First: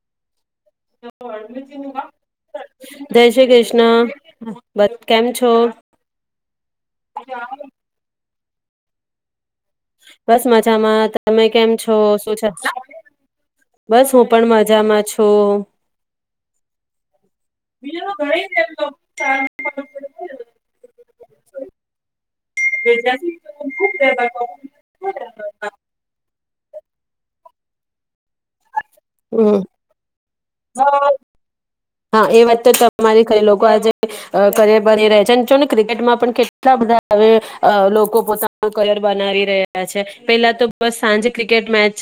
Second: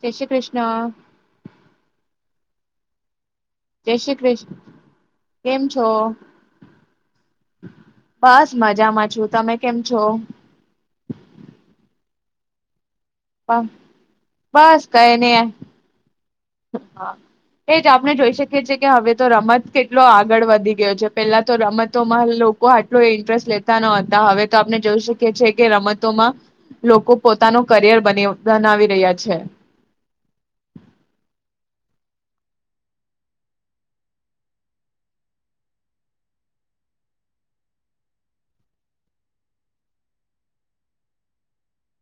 જય શ્રી કૃષ્ણ. [inaudible] જય શ્રી જય કૃષ્ણ. શ્રી કૃષ્ણ બસ. કેમ છો? બસ મજામાં છું. તમે કેમ છો બસ મજામાં. તમે કેમ છો? [unintelligible] બસ હું પણ મજામાં છું. હા, એજ આપણે જોઈ શકીએ છીએ કે હવે તો રમત કેટલો આગળ વધી ગયો છે પેલા તો રમતોમાં લો આટલો ઇન્ટરેસ્ટ લેતા ન હતા હવે તો આપને જોઈ શકીએ છીએ કે રમતોમાં. લોકો પોતાનો કરિયર બ બનાવી. રહ્યા છે હમ્મ હા. હા એ વાત તો તમારી ખ લોકો આજે કરિયર બની રહે્યા છે ને ક્રિકેટમાં પણ કેટલા બધા હવે લોકો પોતાનું કરિયર બનાવી રહ્યા છે, પેલા તો બસ સાંજે ક્રિકેટ મેચ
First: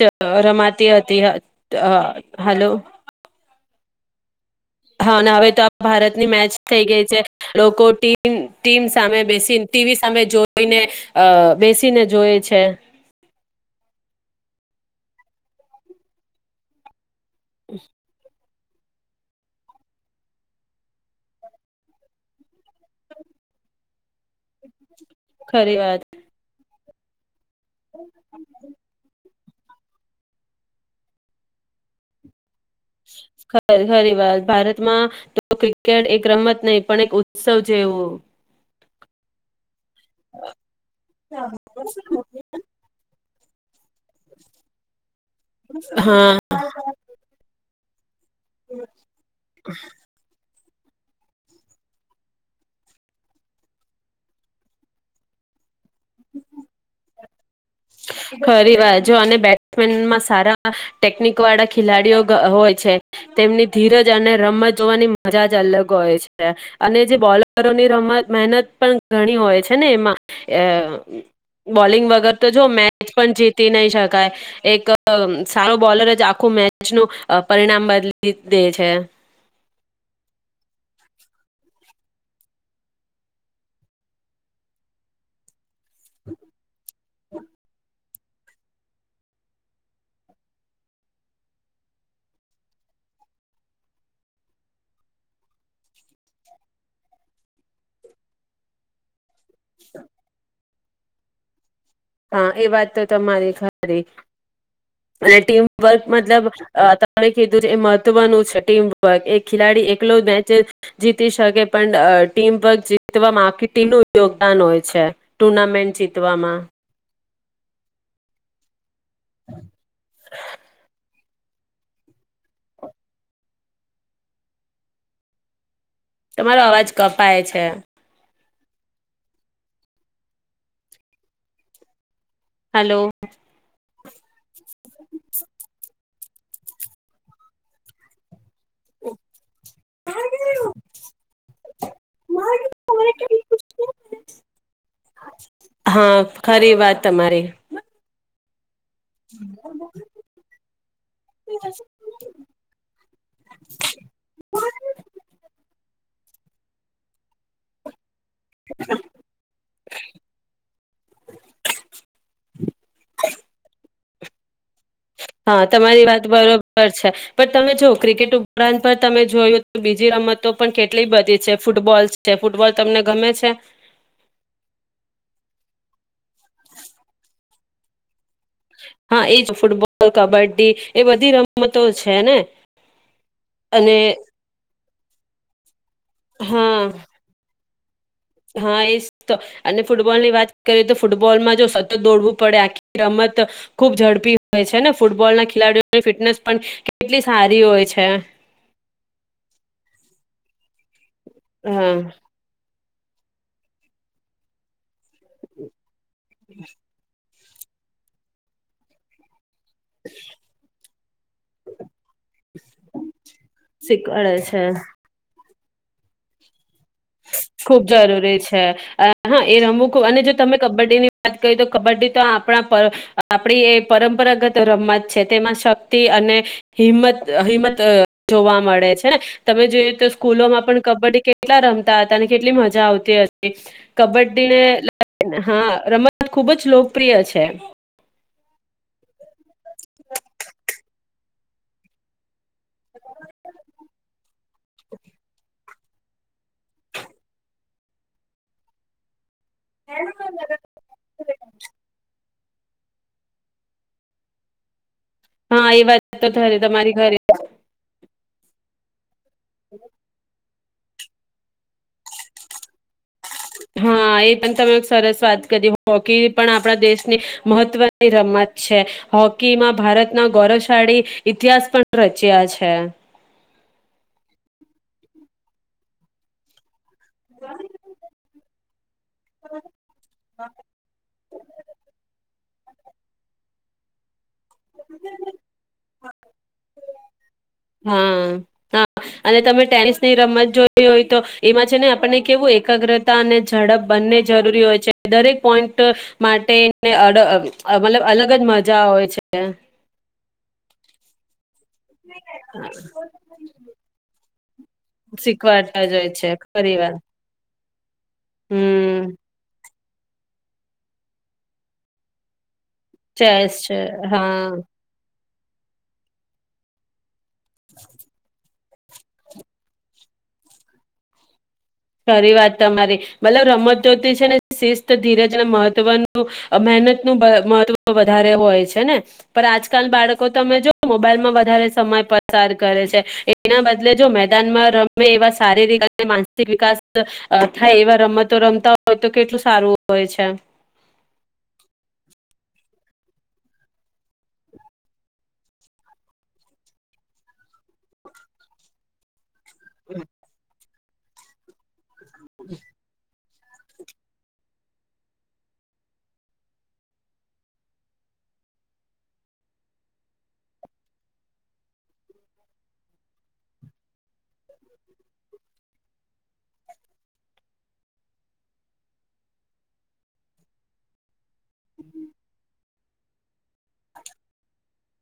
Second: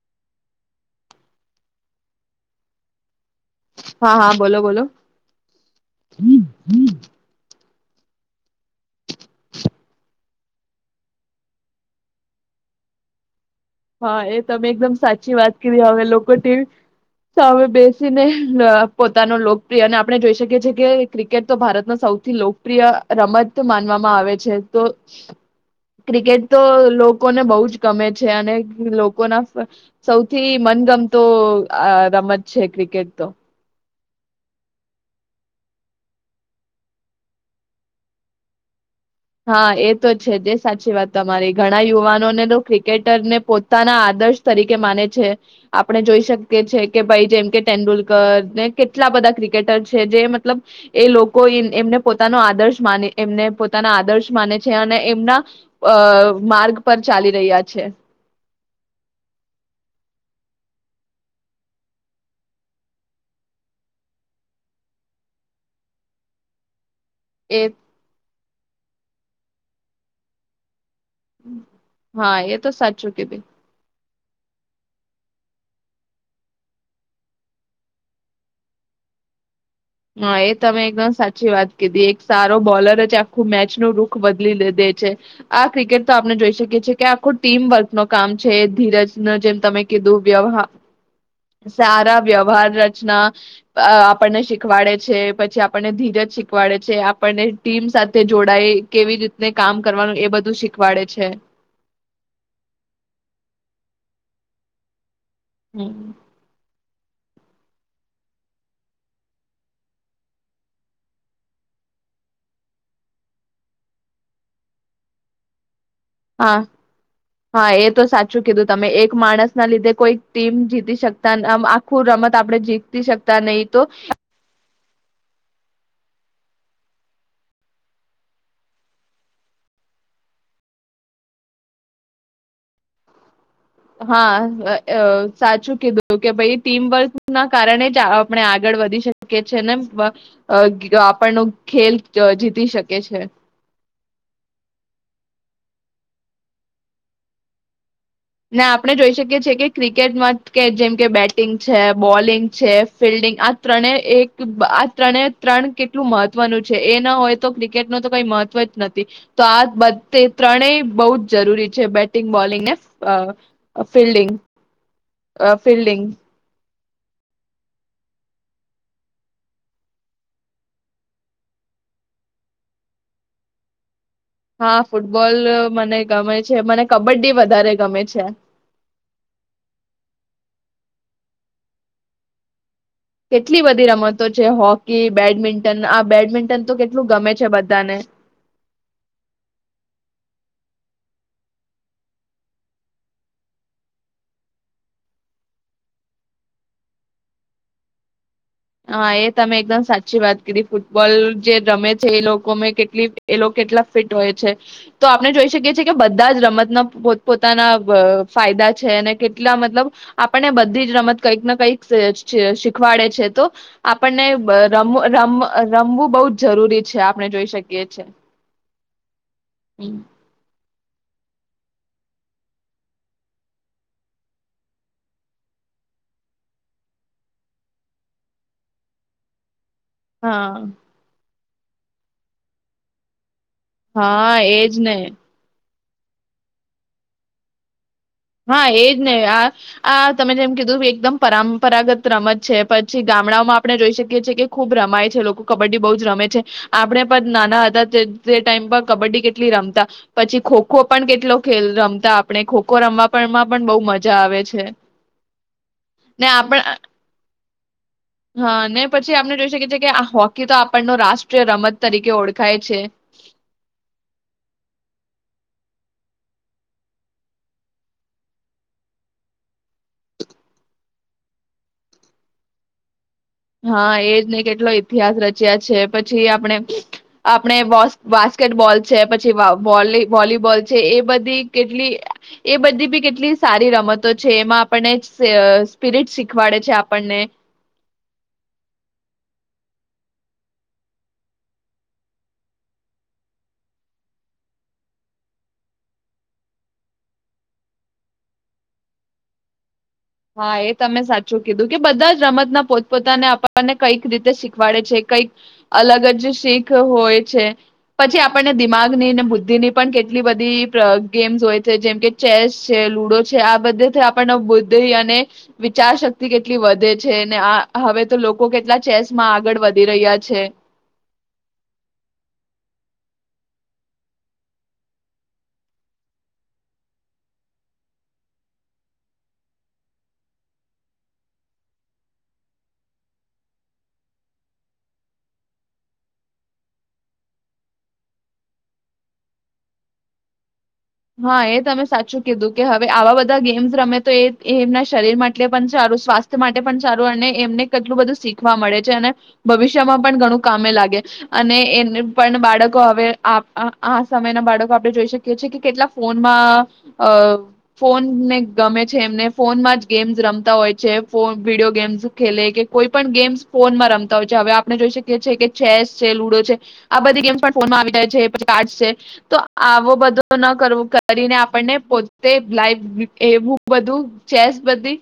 રમાતી હતી હ હ હલો હા હા. બોલો બોલો હા હવે તો આ ભારતની મેચ થઈ ગઈ છે. લોકો ટીમ ટીમ સામે બેસી ટીવી સામે જોઈને અ બેસીને જોય છે. હા એ તમે એકદમ સાચી વાત કરી હવે લોકો ટીવી સામે બેસીને- પોતાનો લોકપ્રિય અને આપણે જોઈ શકીએ છીએ કે ક્રિકેટ તો ભારતનો સૌથી લોકપ્રિય રમત માનવામાં આવે છે તો. ખરી વાત ક્રિકેટ તો લોકોને બહુ ગમે છે અને લોકો ના સૌથી મનગમતો રમત છે ક્રિકેટ તો. રી વાર ભારતમાં, તો ક્રિકેટ એક રમત નહી પણ એક ઉત્સવ જેવું. હા એ તો છે જે સાચી વાત તમારી ઘણા યુવાનો ને તો ક્રિકેટર ને પોતાના આદર્શ તરીકે માને છે. આપણે જોઈ હા શકીએ છી કે ભાઈ જેમ કે તેંડુલકર. ને કેટલા બધા ક્રિકેટર છે જે લ એ લોકો એમને પોતાનો આદર્શ માને એમને પોતા ના આદર્શ માને છે અને એમના, માર્ગ પર ચાલી રહ્યા છે. ખરી વાર જો અને બેટ્સમેનમાં સારા ટેકનિક વાળા ખેલાડીઓ હોય છે તેમની ધીરજ અને રમત જોવાની મજા જ અલગ હોય છે. અને જે એ બોલરોની રમત મહેનત પણ ઘણી હોય છે ને એમાં, અ બોલિંગ હા વગર એ તો મેચ સાચું પણ કીધું જીતી નહી શકાય, એક સારો બોલર જ આખું મેચ નું પરિણામ બદલી દે છે. હા એ તમે એકદમ સાચી વાત કીધી એક સારો બોલર જ આખું મેચ નું રૂખ બદલી દે છે, આ ક્રિકેટ તો આપણે જોઈ શકીએ છીએ કે આ ટીમ વર્ક નું કામ છે ધીરજ ન જેમ તમે કીધું વ્યવહ સારા વ્યવહાર રચના, આપણને શીખવાડે છે પછી આપણને ધીરજ શીખવાડે છે આપણને ટીમ સાથે જોડાય કેવી રીતે ને કામ કરવાનું એ બધું શીખ વાડે છે. હા એ વાત તો તમારી ખરી. અને ટીમ હમ. વર્ક મતલબ કીધું એ મહત્વનું છે ટીમવર્ક, એ ખેલાડી એકલો જ મેચ જીતી શકે પણ ટીમવર્ક જીતવામાં આખી ટીનું યોગદાન હોય છે, ટુર્નામેન્ટ હા ચિતવામાં. હા એ તો સાચું કીધું તમે એક માણસ ના લીધે કોઈ ટીમ જીતી શકતામ આખું રમત આપણે જીતી શકતા નહી, તો તમારો અવાજ કપાય છે. હલો. હા. અ સાચું કીધું. તો કે ભાઈ ટીમ વર્ક ના કારણે જ આપણે આગળ વધી શકે છે નેમ અ આપણ ન ખેલ જ હા ખરી વાત તમારી. ના. આપણે જોઈ શકીએ છીએ કે ક્રિકેટમાં કે જેમ કે બેટિંગ છે, બોલિંગ છે, ફિલ્ડિંગ આ ત્રણે એક આ ત્રણે ત્રણ કેટલું મહત્વનું છે એ ના હોય તો ક્રિકેટ ન તો કઈ મહત્વ જ નથી તો આ બધે ત્રણેય બહુ જ જરૂરી છે બેટિંગ બોલિંગ ને હા ફિલ્ડિંગ. અ હા ફિલ્ડિંગ તમારી વાત બરો બર છે પણ તમે જો ક્રિકેટ ઉપરાંત પર તમે જોયું તો બીજી રમતો પણ કેટલી બધી છે ફૂટબોલ છે, ફૂટબોલ તમને ગમે છે? હા ફૂટબોલ મને ગમે છે, મને કબડ્ડી વધારે ગમે છે. હા એજ ફૂટબોલ કબડ્ડી એ બધી રમતો છે ને કેટલી બધી અને રમતો છે હોકી, બેડમિન્ટન આ બેડમિન્ટન તો હા કેટલું ગમે છે બધ તને હા એ તો, અને ફૂટબોલ ની વાત કરીએ તો ફૂટબોલમાં જો સતત દોડવું પડે આખી રમત, ખુબ ઝડપી હોય છે ને ફૂટબોલ ના ખેલાડીઓની ફિટનેસ પણ, કેટલી સારી હોય છે. હા એ તમે એકદમ સાચી વાત કીધી. બલ જે રમે હા છે એ લોકોં મે કે એ લોકો કેટલા ફિટ હોય છે, તો આપણે જોઈ શકીએ છે કે બધા જ રમતના પો પોતાના ફાયદા છે અને કે એટલા મતલબ, આપણને બધી જ રમત કંઈક ને કઈક શીખવાડે છે તો આપણને શીખવાડે છે રમો રમ રમવું બહુ જ જરૂરી છે. આપણે જોઈ ખુબ શકીએ છે જરૂરી છે, હા એ રમવું ખ અને જો તમે કબડ્ડી ની વાત કરી તો કબડ્ડી તો આપણા, પર આપણી એ પરંપરગત રમત છે તેમાં શક્તિ અને, હિંમત-હિંમત જોવા મળે છે, તમે જોયુ તો સ્કૂલોમાં હા. પણ કબડ્ડી કે કેટલા રમે. હતાને કેટલી મજા આવતી હતી. હા કબડ્ડી એજ ને હા. રમતત ખુબ જ લોકપ્રિય છે. હા એજ ને આ, આ તમે જેમ કીધું એકદમ પરંપરાગત રમત છે. પછી ગામડાઓમાં આપણે જોઈ શકીએ છીએ કે ખુબ રમાય છે લોકો ક કબડ્ડી બૌજ રમે છે, આપણે પણ નાના હતા તે ટાઈમ પર કબડ્ડી કે રમતા પછી ખો-ખો પણ કેટલો ખેલ રમતા. આપણે ખોખો રમવા. પણમાં પણ બહુ મજા આવે છે. હા એ વાત ને તો થારે આપણ તમારી ખરી. હા ને પછી આપણે જોઈ શકીએ છીએ કે આ હોકી તો આ આપ નો રાષ્ટ્રીય રમત તરીકે ઓળખાય છે. હા એ પણ તમે સરસ વાત કરી હૌકી પણ આપણા દેશની મહત્વની રમત છે. હોકીમાં ભારતના ગૌરવશાળી ઇતિહાસ પણ રચ્યા છે. હા એજને કેટલો ઇતિહાસ રચ્યા છે પછી આપણે-આપણે બાસ્ક બાસ્કેટબોલ. છે પછી વોલીબોલ છે એ બધી કેટલી એ બધી બી કેટલી સારી રમતો છે એમાં આપણને સ સ્પિરિટ શીખવાડે છે આપણને. હા હા અને તમે ટેનિસની રમત જોઈ હોય તો એમાં છે ને આપણને કેવું એકાગ્રતા અને ઝડપ બંન્ને જરૂરી હોય છે, દરેક પોઈન્ટ માટે અ મતલબ અલગ જ મજા હોય છે. હા એ તમે સાચું કીધું કે બધા જ રમતના પોતપોતાને આપણને કઈક રીતે શીખ વાડે છે કઈક, શીખવાડતા અલગ હોય છે જ શીખ ખરી વાર હોય છે, પછી આપણને હમ દિમાગની ને બુદ્ધિની પણ કેટલી બધી પ ગેમ્સ હોય છે જેમ કે ચેસ છે લુડો છે ચેસ આ બધેથે આપણને હા અને, વિચાર શક્તિ કેટલી વધે છે ને આ હવે તો લોકો કેટલા ચેસમાં આગળ વધી રહ્યા છે. ખરી વાત તમારી, મતલબ રમતોથી છે ને સિસ્ત ધીરજ અને મહત્વનું મહેનત નું વ મહત્વ વધારે હોય છે ને, પણ આજકાલ બાળકો તમે જો મોબાઈલમાં વધારે સમય પસાર કરે છે, એના બદલે જો મેદાનમાં રમે એવા સારીરિક અને માનસ - વિકાસ થાય એવા રમતો રમતા હોય તો કેટલું સારું હોય છે. હા એ તમે સાચું કીધુ કે હવે આવા બધા ગેમ્સ રમે, તો એ એ એમના શરીર માટે પણ સારું, સ્વાસ્થ્ય માટે પણ સારું અને એમને કેટલું બધું શીખવા મળે છે, અને ભવિષ્યમાં પણ ઘણું કામે લાગે. અને એનુ પણ બાળકો હવે આપ આ સમયના બાળકો આપણે જોઈ શકીએ છીએ કેટલાક ફોનમાં, અ, ફોનને ગમે છે એમને ફોનમાં જ ગેમ્સ રમતા હોય છે, ફોન વિડીયો ગેમ્સ ખેલે કે કોઈ પણ ગેમ્સ ફોનમાં રમતા હોય છે. હવે આપણે જોઈ શકીએ છે કે, ચેસ છે લુડો છે આ બધી ગેમ્સ પણ ફોનમાં આવી જાય છે, પછી કાર્ડસ છે તો આવો બધો ન કરવો કરીને આપણને પોતે લાઈવ એવું બધું, ચેસ બધી,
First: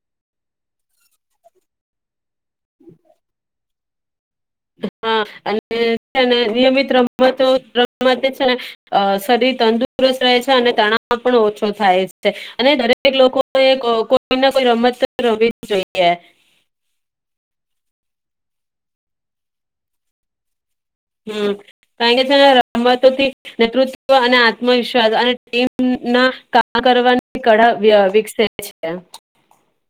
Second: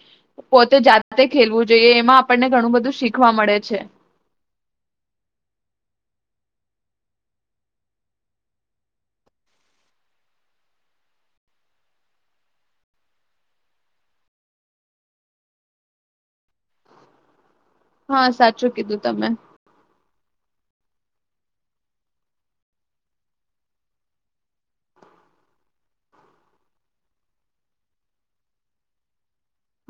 પોતે જાતે ખેલવું જોઈએ એમાં આપણને ઘણું બધું શીખવા મળે છે. હા અને છેને નિયમિત રમતો રમવાથી છે ને, અ શરીર તંદુરસ્ત રહે છે અને તણાવ પણ ઓછો થાય એમ છે, અને દરેક લોકો એ ક કોઈને કોઈ રમતો રમવી જ જોઈએ. હા સાચું કીધું તમે. હમ કાણ કે છે ને રમતોથી નેતૃત્વ અને આત્મવિશ્વાસ અને ટીમના કામ કરવાની કઢા વ્ય વિકસે છે.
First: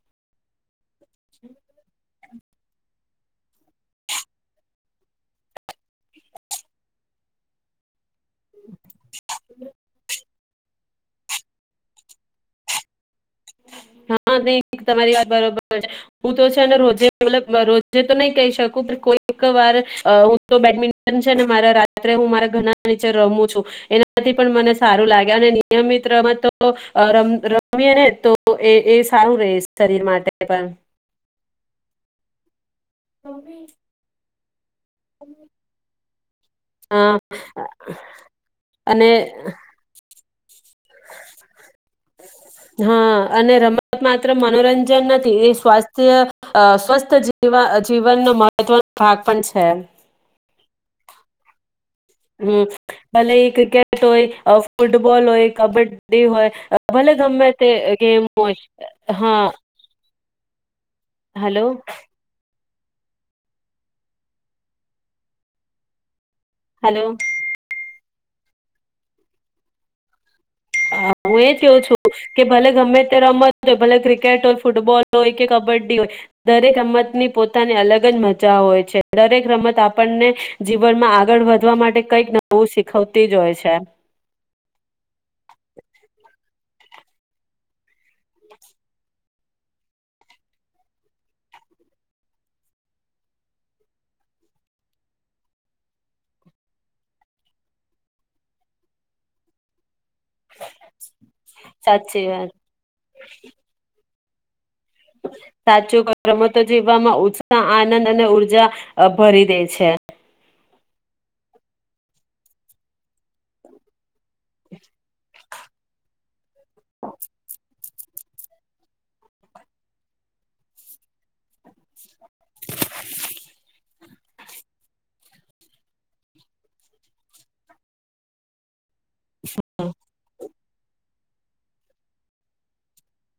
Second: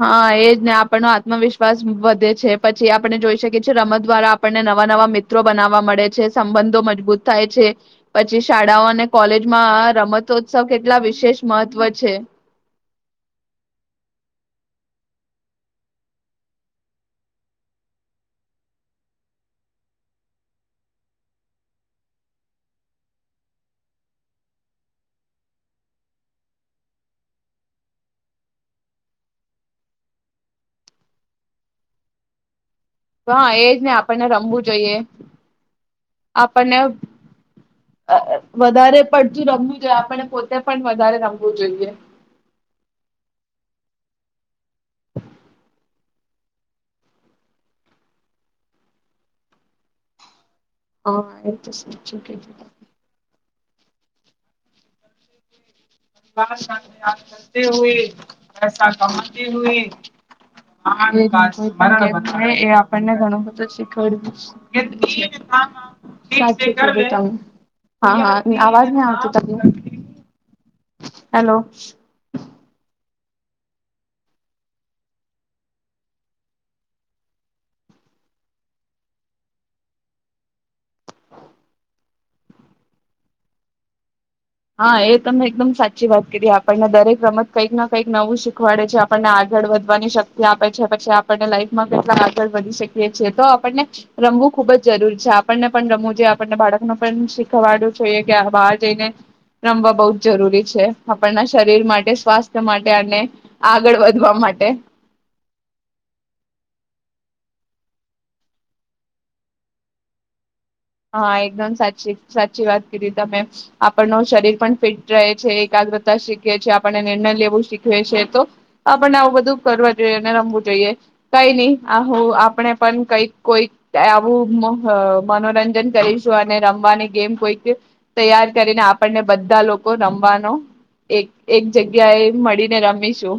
હા એજ ને આપ નો આત્મવિશ્વાસ વધે છે પછી આપ આપણે જોઈ શકીએ છીએ રમત દ્વારા આપણને નવા નવા મિત્રો બનાવવા મળે છે, સંબંધો મજબૂત થાય છે પછી શાળાઓ અને કોલેજમાં રમત ઉત્સવ કેટલા વિશેષ મહત્વ છે. હા, નહી તમારી વાત બરોબર હું તો છેને રોજ્જે મલબ રોજ્જે તો નહી કહી શકું પણ કોઈક વાર હું તો બેડમિન્ટન છે ને મારે રાત્રે હું મારા ઘરના નીચે રમું છું, એનાથી પણ મને સારું લાગે અને નિયમિત રમતો તો રમ અ રમીએ ને તો તો એ એ સારું ર સરીર માટે પણ. હા, એજ ને આપણને રમવુ જોઈએ, આપણને હા અ વધારે અને પડતું રમવું જોઈએ આપણને પણ વધારે રમવું જોઈએ. હા અને રમત માત્ર મનોરંજ જન નથી એ સ્વાસ્થ્ય અ સ્વસ્થ જીવા અ જીવનનો મહત્વનો ભાગ પણ છે. અ [unintelligible] હમ્મ ભલે ક્રિ ક્રિકેટ હોય, ફૂટબોલ હોય, કબડ્ડી ડે હોય, ભલે ગમે તે ગેમ હોય હા. એ હલો કોઈ પણ ગેમ હોય એ આપણને ઘણું બધું હલો શીખવાડ્યું, [unintelligible] [unintelligible] હા હા અવાજ નાઈ આવતુ તારુ હા હું એ કેવ છું કે ભલે ગમે રમત ભલે ક્રિકેટ હોય ફૂટબોલ હોય કે કબડ્ડી હોય દરેક રમતની પોતાની અલગ જ મજા હોય છે દરેક રમત આપણને જીવનમાં આગળ વધવા માટે કઈક નવું શીખવતી જ હોય છે. હા એ તમે એકદમ સાચી વાત કરી આપ આપણને દરેક રમત કંઈક ના કંઈક નવું શીખવાડે છે આપણને આગળ વધવાની શક્તિ આપે છે પછી આપણને જીવનમાં કેટલા આગળ વધી શકીએ છી તો આપણને રમવું ખુબ જ જરૂરી છે આપણને પણ રમવું જોઈએ આપણને બાળકને પણ શીખવાડવું જોઈએ કે બહાર જઈને રમવા બહુ જરૂરી છે આપણના શરીર માટે સાચી વાત સ્વાસ્થ્ય માટે અને આગળ વધ રમવા માટે સાચું રમતો જીવવામાં ઉત્સાહ આનંદ અને ઉર્જા ભરી દે છે હા એકદમ સાચી-સાચી વાત કિદી તમે આપણનો શરીર પણ ફિટ રહે છે એકતાગ્રતા શીખીએ છીએ આપણણે નિર્ણય લેવું શીખવેએ છે તો આપણને આવું બધું કરવા જોઈએ અને રમવું જોઈએ કઈ નઈ આપણે પણ કઈક કોઈ આવું મનોરંજન કરીશું અને રમવાની ગેમ કોઈક તૈયાર કરીને આપ આપણને બધા લોકો રમવાનો એક એક જગ્યા એ મળીને રમીશું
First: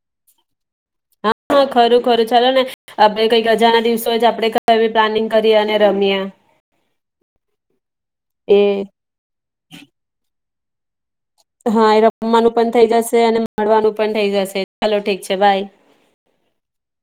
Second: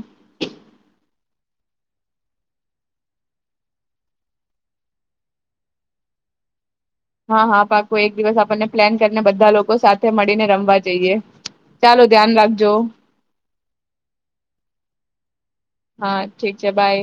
હા હા ખરું ખરું ચાલો ને આપડે કઈક અજાણે દિવસો જ આપણેે એ પ્લાનિંગ કરીએ અને રમીએ હા હા પાકુ એક દિવસ એ આપણને પ્લેન કરીને બધા લોકો સાથે મળીને રમ વા જઈએ. હા એ ચાલો ધ્યાન રમવાનું રાખજો પણ થઇ જશે અને મળવાનું પણ થઇ જશે ચાલો ઠીક છે બાય. હા ઠીક છે બાય